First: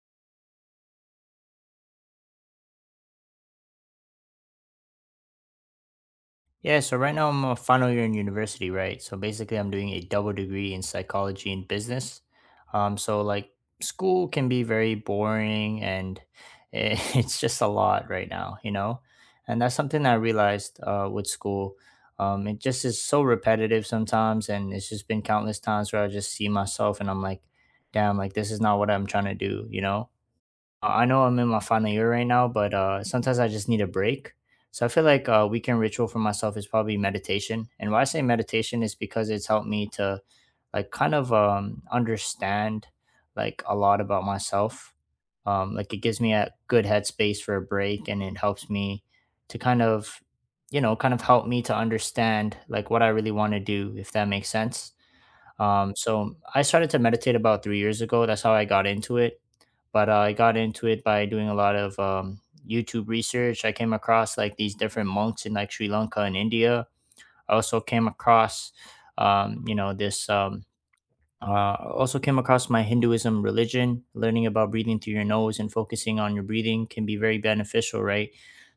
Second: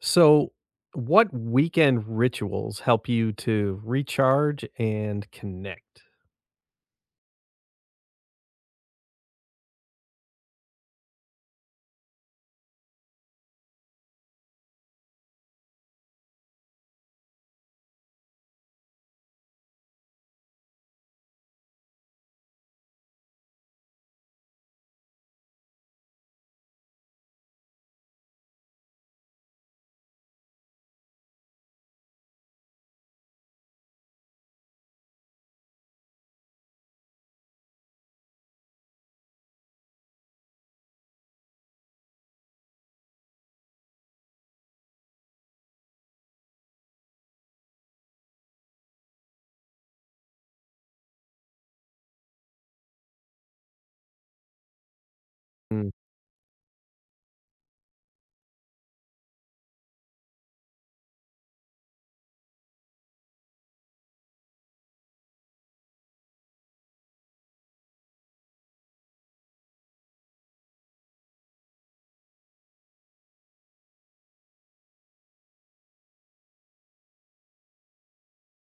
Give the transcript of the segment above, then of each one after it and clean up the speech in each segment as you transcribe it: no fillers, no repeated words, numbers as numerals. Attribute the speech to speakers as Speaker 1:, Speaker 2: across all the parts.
Speaker 1: So, what weekend rituals help you to recharge and connect?
Speaker 2: Yeah, so right now I'm a final year in university, right? So basically, I'm doing a double degree in psychology and business. So like school can be very boring and it's just a lot right now, you know? And that's something I realized with school. It just is so repetitive sometimes. And it's just been countless times where I just see myself and I'm like, damn, like this is not what I'm trying to do, you know? I know I'm in my final year right now, but sometimes I just need a break. So I feel like a weekend ritual for myself is probably meditation. And why I say meditation is because it's helped me to like kind of understand like a lot about myself. Like it gives me a good headspace for a break and it helps me to kind of, you know, kind of help me to understand like what I really want to do, if that makes sense.
Speaker 1: Mm,
Speaker 2: So I started to meditate about 3 years ago. That's how I got into it, but I got into it by doing a lot of YouTube research. I came across like these different monks in like Sri Lanka and India. I also came across, you know, this also came across my Hinduism religion. Learning about breathing through your nose and focusing on your breathing can be very beneficial, right?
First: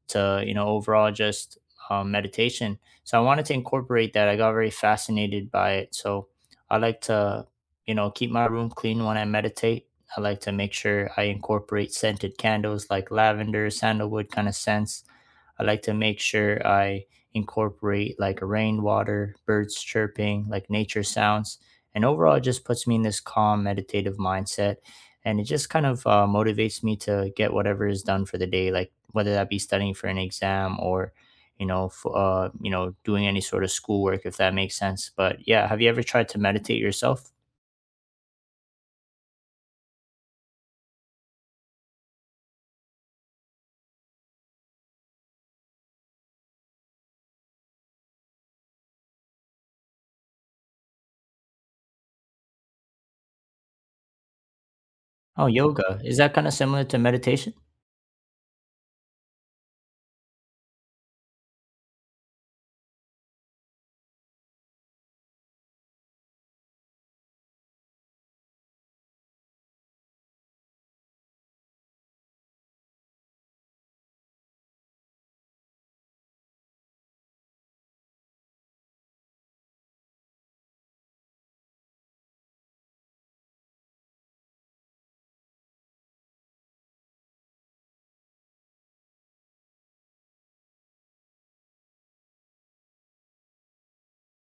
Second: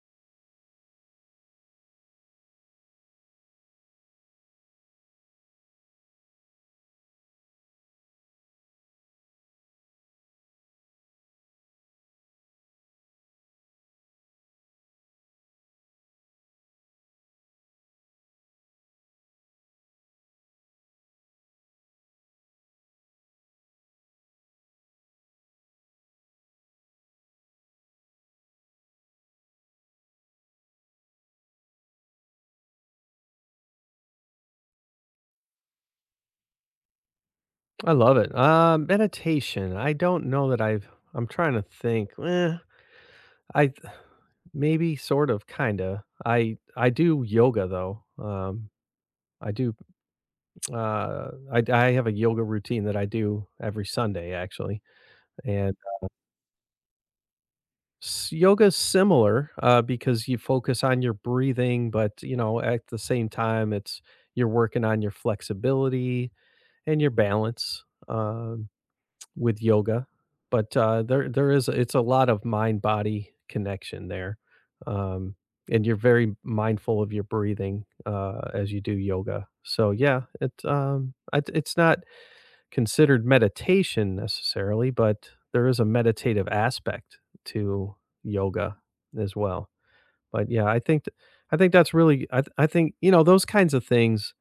Speaker 2: To you know, overall, just meditation. So I wanted to incorporate that. I got very fascinated by it. So I like to, you know, keep my room clean when I meditate. I like to make sure I incorporate scented candles like lavender, sandalwood kind of scents. I like to make sure I incorporate like rainwater, birds chirping, like nature sounds, and overall, it just puts me in this calm, meditative mindset. And it just kind of motivates me to get whatever is done for the day, like whether that be studying for an exam or, you know, you know, doing any sort of schoolwork, if that makes sense. But yeah, have you ever tried to meditate yourself?
Speaker 1: I love it. Meditation. I don't know that I've. I'm trying to think. I th- Maybe sort of, kinda. I do yoga though. I do. I have a yoga routine that I do every Sunday actually,
Speaker 2: Oh,
Speaker 1: and
Speaker 2: yoga. Is that kind of similar to meditation?
Speaker 1: S yoga's similar, because you focus on your breathing, but, you know, at the same time, it's you're working on your flexibility and your balance, with yoga. But, there is it's a lot of mind-body connection there, um, and you're very mindful of your breathing, as you do yoga. So, yeah, it's not considered meditation necessarily, but there is a meditative aspect to yoga as well. But yeah, I think that's really, I think you know those kinds of things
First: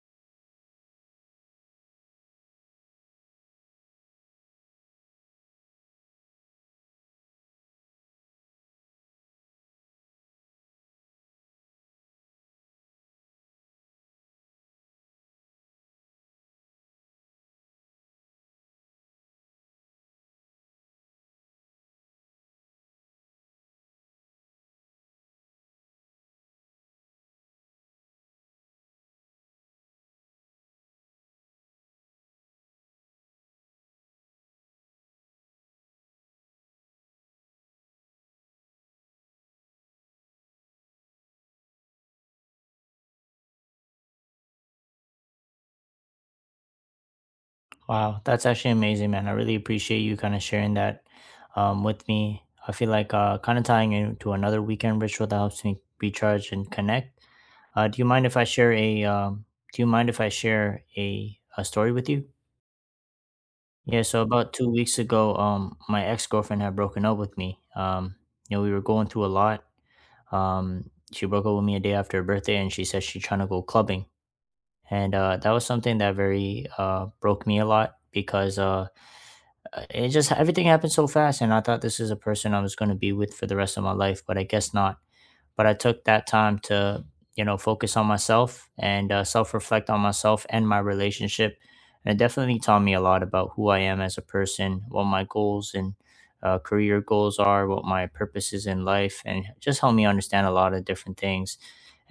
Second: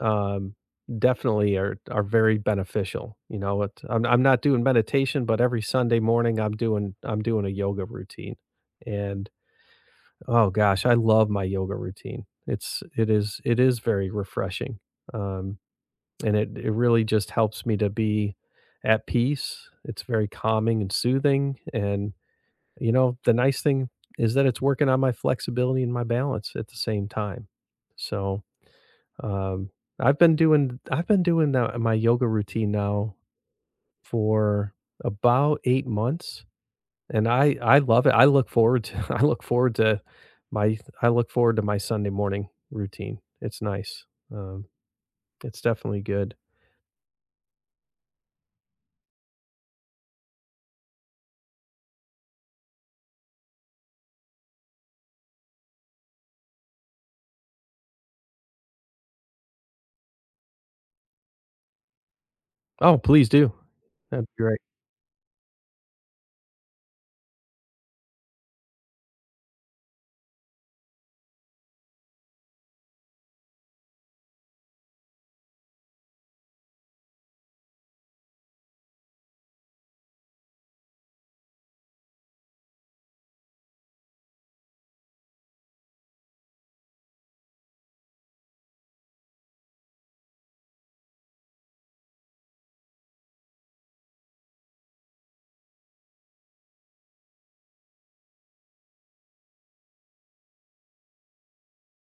Speaker 1: um, definitely are very beneficial. I'm not doing meditation, but every Sunday morning I'm doing a yoga routine, and oh gosh, I love my yoga routine. It is very refreshing. Um, and it really just helps me to be at peace. It's very calming and soothing, and, you know, the nice thing is that it's working on my flexibility and my balance at the same time. So, um, I've been doing that my yoga routine now for about 8 months, and I love it. I look forward to I look forward to my Sunday morning routine. It's nice. Um, it's definitely good.
Speaker 2: Wow, that's actually amazing, man. I really appreciate you kind of sharing that with me. I feel like kind of tying into another weekend ritual that helps me recharge and connect. Do you mind if I share a? Do you mind if I share a story with you?
Speaker 1: Oh, please do.
Speaker 2: Yeah. So
Speaker 1: That'd be
Speaker 2: about
Speaker 1: great.
Speaker 2: 2 weeks ago, my ex girlfriend had broken up with me. You know, we were going through a lot. She broke up with me a day after her birthday, and she said she's trying to go clubbing, and that was something that very broke me a lot because it just everything happened so fast, and I thought this is a person I was going to be with for the rest of my life, but I guess not. But I took that time to, you know, focus on myself and self-reflect on myself and my relationship, and it definitely taught me a lot about who I am as a person, what my goals and career goals are, what my purpose is in life, and just helped me understand a lot of different things.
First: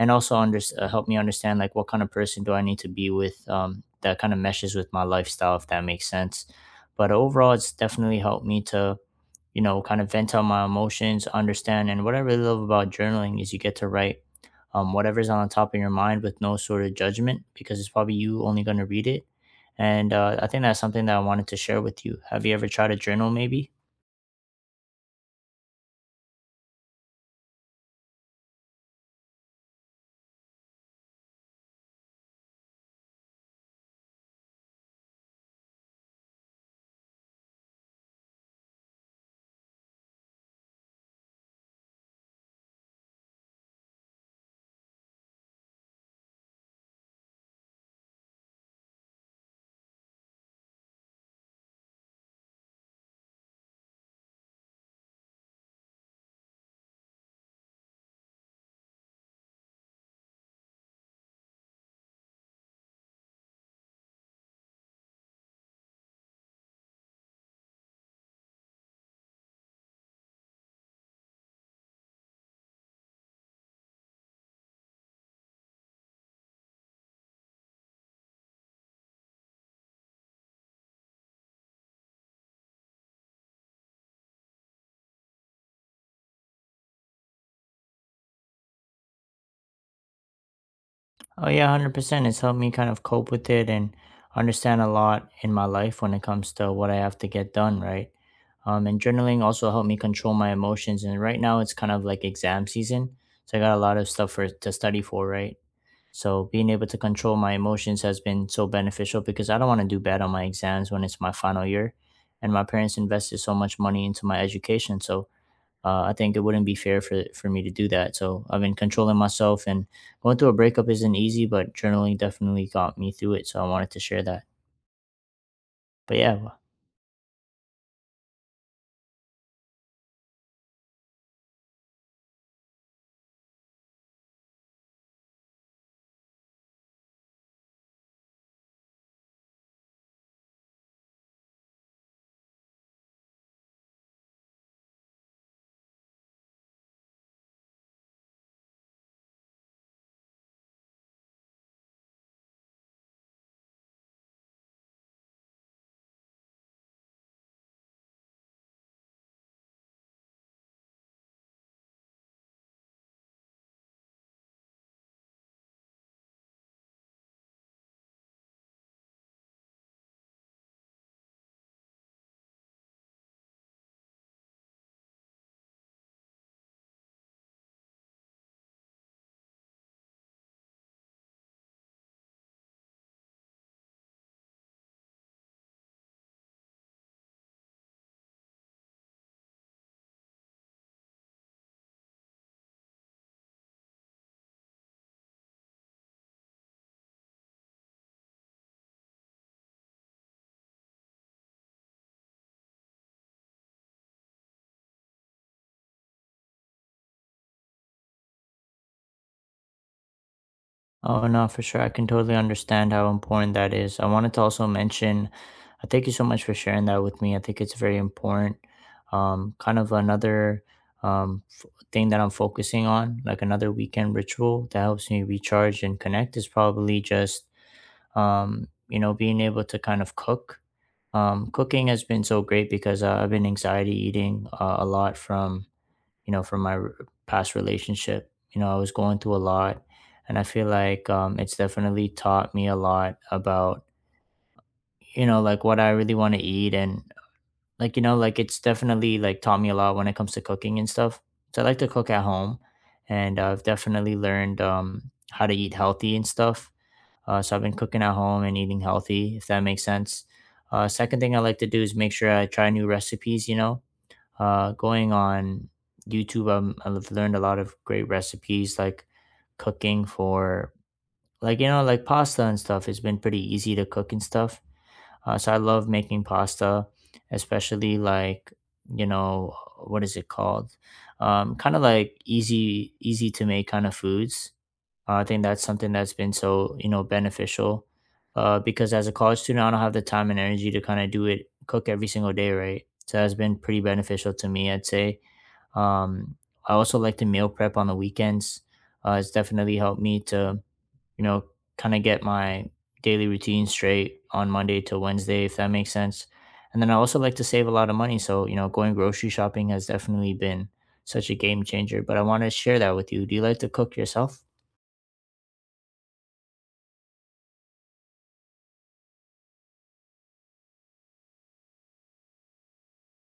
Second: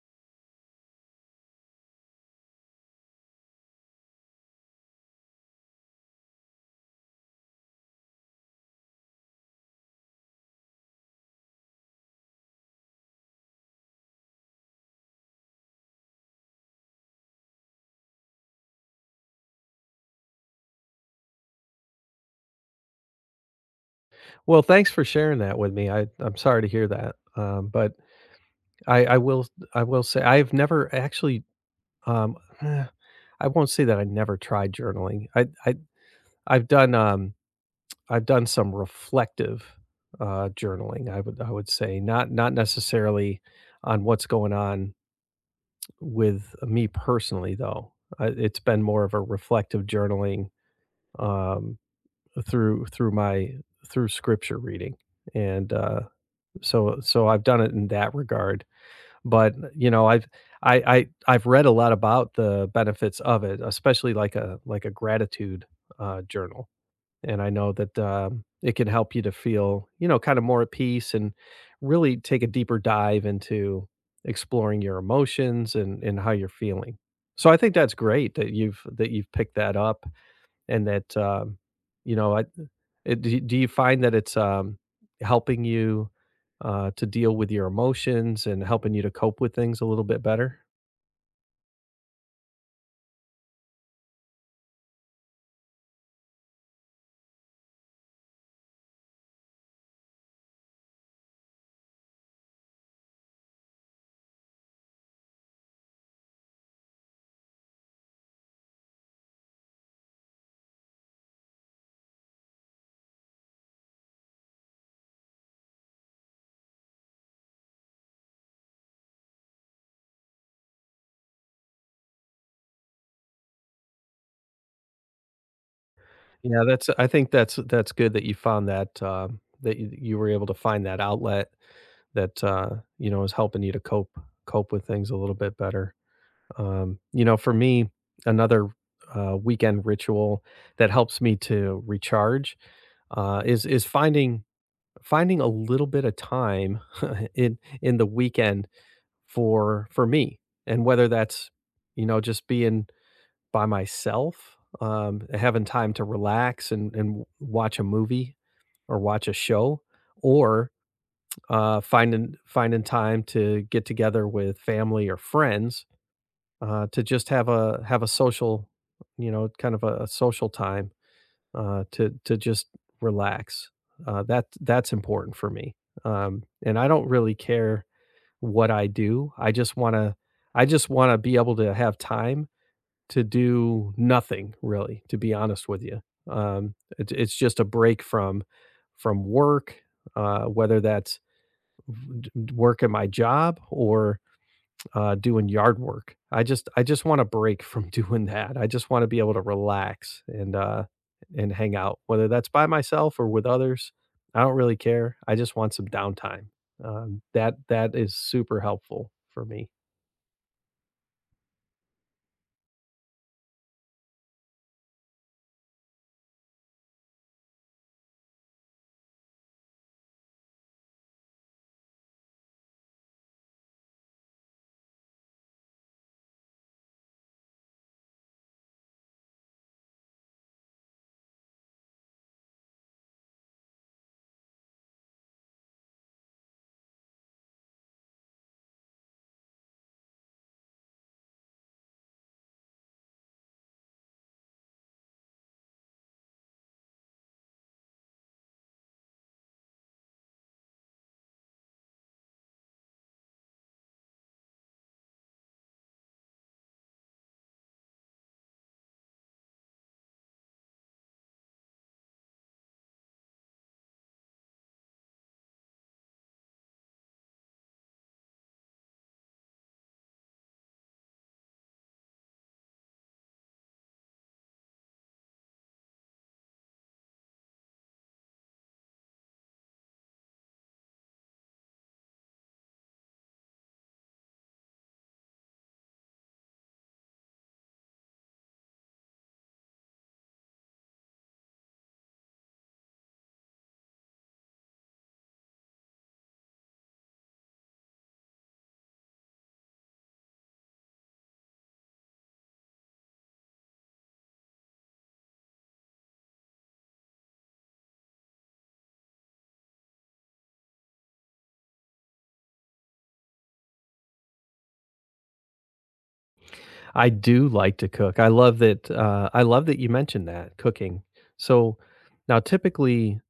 Speaker 2: And also help me understand like what kind of person do I need to be with, that kind of meshes with my lifestyle, if that makes sense. But overall, it's definitely helped me to, you know, kind of vent out my emotions, understand. And what I really love about journaling is you get to write whatever's on the top of your mind with no sort of judgment because it's probably you only going to read it. And I think that's something that I wanted to share with you. Have you ever tried a journal, maybe?
Speaker 1: Well, thanks for sharing that with me. I'm sorry to hear that. But I I will I will say I've never actually um eh, I won't say that I never tried journaling. I've done um I've done some reflective journaling. I would say not necessarily on what's going on with me personally though. It's been more of a reflective journaling um through my through scripture reading and so I've done it in that regard, but, you know, I've read a lot about the benefits of it, especially like a gratitude, journal, and I know that, it can help you to feel, you know, kinda more at peace and really take a deeper dive into exploring your emotions and how you're feeling. So I think that's great that you've picked that up and that, you know, I it do you find that it's, helping you, to deal with your emotions and helping you to cope with things a little bit better?
Speaker 2: Oh yeah, 100%. It's helped me kind of cope with it and understand a lot in my life when it comes to what I have to get done, right? And journaling also helped me control my emotions. And right now it's kind of like exam season. So I got a lot of stuff for to study for, right? So being able to control my emotions has been so beneficial because I don't want to do bad on my exams when it's my final year. And my parents invested so much money into my education. So I think it wouldn't be fair for me to do that. So I've been controlling myself, and going through a breakup isn't easy, but journaling definitely got me through it. So I wanted to share that. But yeah, w-
Speaker 1: Yeah, that's I think that's good that you found that, that you were able to find that outlet that, you know, is helping you to cope with things a little bit better. You know, for me, another, weekend ritual that helps me to recharge, is finding a little bit of time in the weekend for me and whether that's you know just being by myself having time to relax and watch a movie or watch a show or finding time to get together with family or friends to just have a social you know kind of a social time, to just relax. That's important for me, and I don't really care what I do. I just wanna be able to have time to do nothing really. To be honest with you, it's just a break from work, whether that's work at my job or doing yard work. I just want a break from doing that. I just want to be able to relax and and hang out, whether that's by myself or with others. I don't really care. I just want some downtime. That is super helpful for me.
Speaker 2: oh no, for sure, I can totally understand how important that is. I wanted to also mention, I thank you so much for sharing that with me. I think it's very important. Kind of another um f- thing that I'm focusing on, like another weekend ritual that helps me recharge and connect, is probably just you know being able to kind of cook. Cooking has been so great because I've been anxiety eating a lot from you know past relationship. You know, I was going through a lot, and I feel like it's definitely taught me a lot about you know like what I really want to eat and like you know like it's definitely like taught me a lot when it comes to cooking and stuff. So I like to cook at home, and I've definitely learned how to eat healthy and stuff. So I've been cooking at home and eating healthy, if that makes sense. Second thing I like to do is make sure I try new recipes. You know, going on YouTube, I've learned a lot of great recipes, like cooking for like you know like pasta and stuff. It's been pretty easy to cook and stuff. So I love making pasta, especially like you know, what is it called? Kind of like easy, easy to make kind of foods. I think that's something that's been so you know beneficial, because as a college student, I don't have the time and energy to kind of do it, cook every single day, right? So that's been pretty beneficial to me, I'd say. Um, I also like to meal prep on the weekends. It's definitely helped me to you know kind of get my daily routine straight on Monday to Wednesday, if that makes sense. And then I also like to save a lot of money, so you know going grocery shopping has definitely been such a game changer. But I want to share that with you. Do you like to cook yourself?
Speaker 1: I do like to cook. I love that. I love that you mentioned that cooking. So now, typically,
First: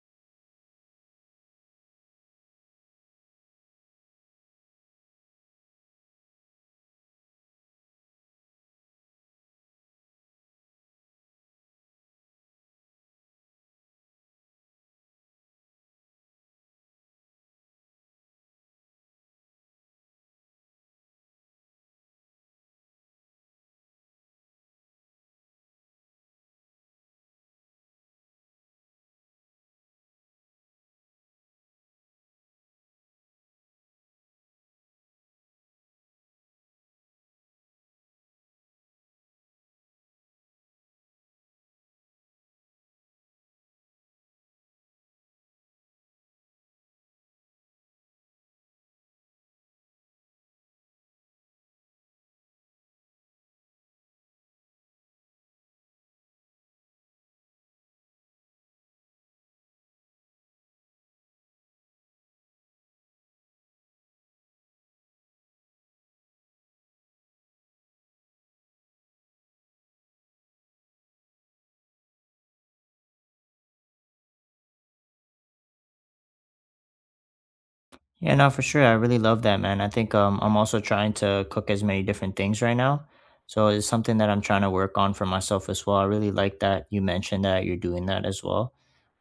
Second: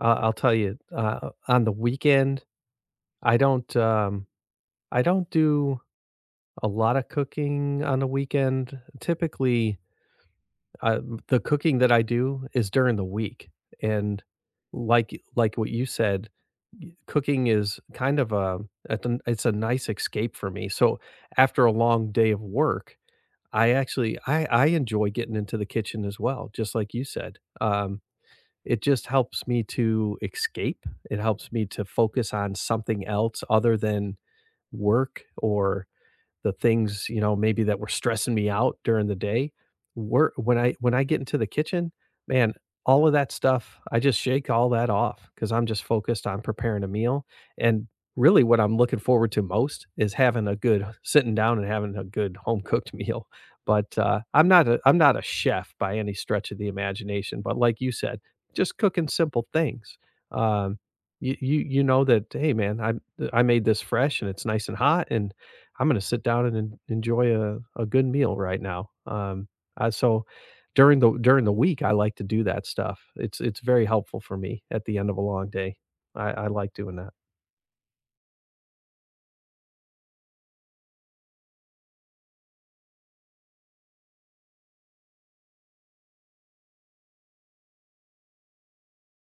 Speaker 1: I'll tell you on the weekend, I don't. I don't do a lot of cooking on a weekend. Typically, uh, the cooking that I do is during the week, and like what you said, cooking is kind of a it's a nice escape for me. So after a long day of work, I enjoy getting into the kitchen as well, just like you said. It just helps me to escape. It helps me to focus on something else other than work or the things, you know, maybe that were stressing me out during the day, were when I get into the kitchen, man, all of that stuff, I just shake all that off because I'm just focused on preparing a meal. And really what I'm looking forward to most is having a good sitting down and having a good home cooked meal. But I'm not a chef by any stretch of the imagination. But like you said, just cooking simple things. Um, you know that hey man, I made this fresh and it's nice and hot and I'm gonna sit down and en enjoy a good meal right now. So during the week, I like to do that stuff. It's very helpful for me at the end of a long day. I like doing that.
Speaker 2: Yeah, no, for sure. I really love that, man. I think I'm also trying to cook as many different things right now. So it's something that I'm trying to work on for myself as well. I really like that you mentioned that you're doing that as well.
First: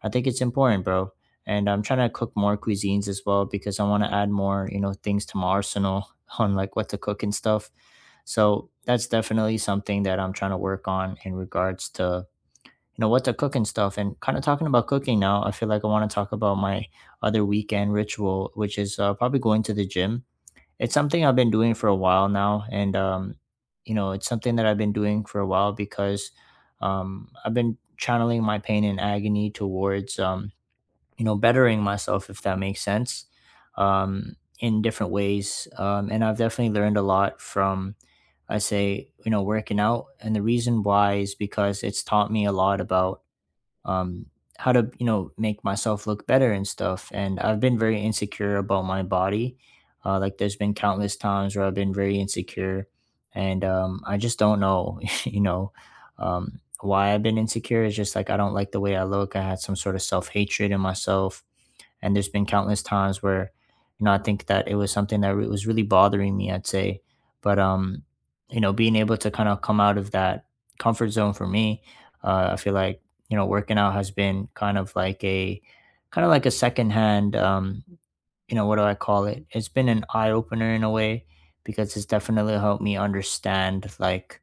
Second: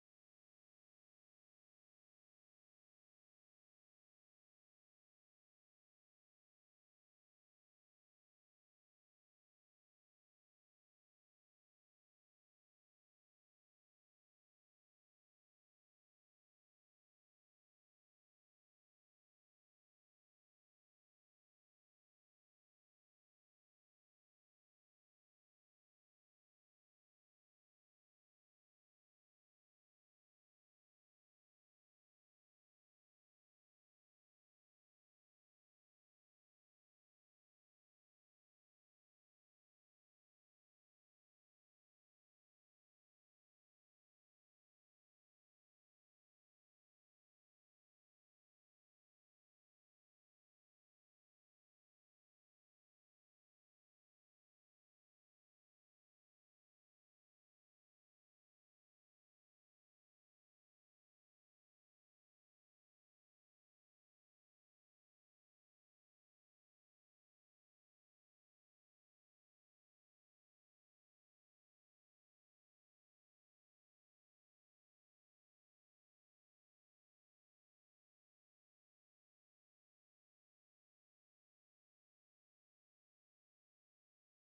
Speaker 2: I think it's important, bro. And I'm trying to cook more cuisines as well because I want to add more, you know, things to my arsenal on like what to cook and stuff. So that's definitely something that I'm trying to work on in regards to you know what to cook and stuff. And kind of talking about cooking now, I feel like I want to talk about my other weekend ritual, which is probably going to the gym. It's something I've been doing for a while now, and you know it's something that I've been doing for a while because I've been channeling my pain and agony towards you know bettering myself, if that makes sense, in different ways. And I've definitely learned a lot from I say you know working out, and the reason why is because it's taught me a lot about um, how to you know make myself look better and stuff. And I've been very insecure about my body. Like there's been countless times where I've been very insecure, and I just don't know, you know, why I've been insecure. It's just like I don't like the way I look. I had some sort of self hatred in myself, and there's been countless times where, you know, I think that it was something that was really bothering me, I'd say. But, you know, being able to kind of come out of that comfort zone for me, I feel like, you know, working out has been kind of like a, kind of like a secondhand, you know, what do I call it? It's been an eye opener in a way because it's definitely helped me understand like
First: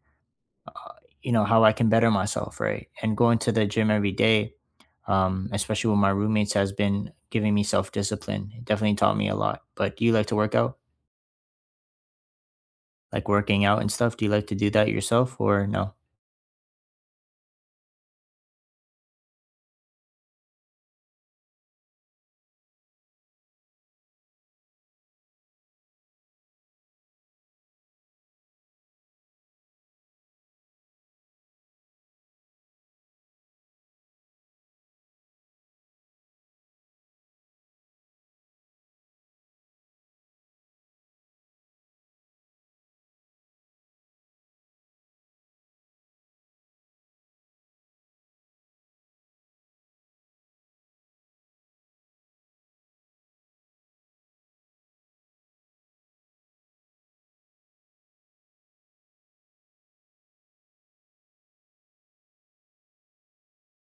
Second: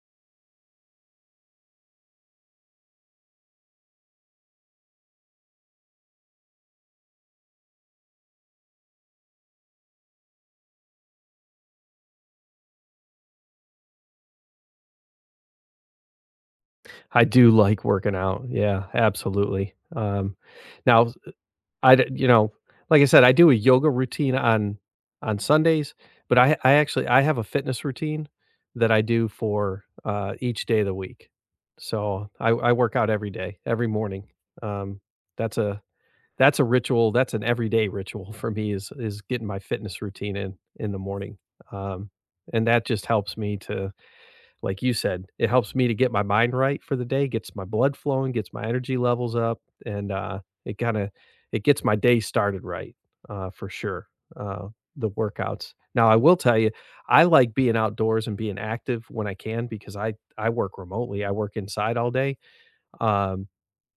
Speaker 2: you know how I can better myself, right? And going to the gym every day, especially with my roommates, has been giving me self discipline. It definitely taught me a lot. But do you like to work out, like working out and stuff? Do you like to do that yourself or no?
Speaker 1: I do like working out. Yeah, absolutely. Now I d you know, like I said, I do a yoga routine on Sundays, but I have a fitness routine that I do for, each day of the week. So I work out every day, every morning. Um, that's a That's a ritual, that's an everyday ritual for me is getting my fitness routine in the morning, um, and that just helps me to like you said, it helps me to get my mind right for the day, gets my blood flowing, gets my energy levels up, and, it kinda it gets my day started right, for sure, uh, the workouts. Now, I will tell you, I like being outdoors and being active when I can because I work remotely, I work inside all day, um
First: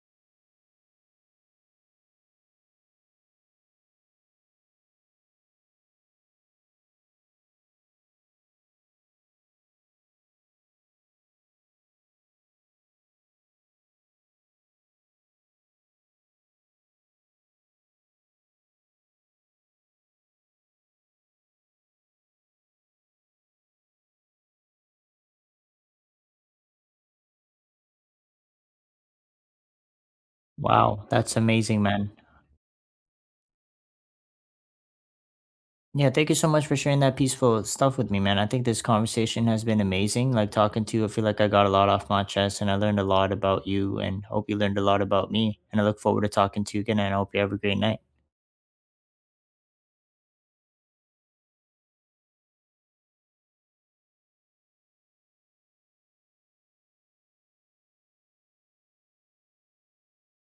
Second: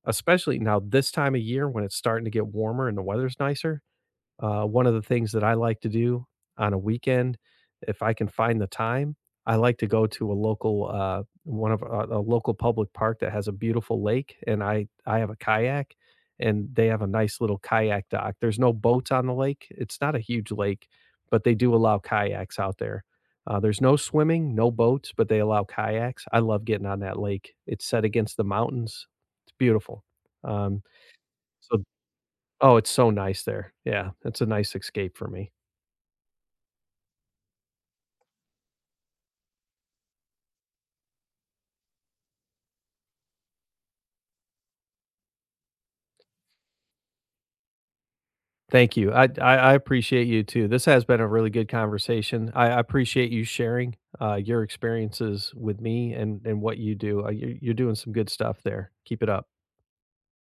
Speaker 1: especially now this time of year when it's starting to get warmer and the weather's nicer, one of the things that I like to do on a weekend, if I can find the time, I like to go to a local a local public park that has a beautiful lake, and I have a kayak, and they have a nice little kayak dock. There's no boats on the lake; it's not a huge lake, but they do allow kayaks out there. There's no swimming, no boats, but they allow kayaks. I love getting on that lake. It's set against the mountains. It's beautiful. Um,
Speaker 2: Wow, that's amazing,
Speaker 1: so
Speaker 2: man.
Speaker 1: oh, it's so nice there. Yeah, that's a nice escape for me.
Speaker 2: Yeah, thank you so much for sharing that peaceful stuff with me, man. I think this conversation has been amazing. Like talking to you, I feel like I got a lot off my chest and I learned a lot about you and hope you learned a lot about me. And I look forward to talking to you again and I hope you have a great night.
Speaker 1: Thank you. I appreciate you too. This has been a really good conversation. I appreciate you sharing your experiences with me and what you do. You're doing some good stuff there. Keep it up.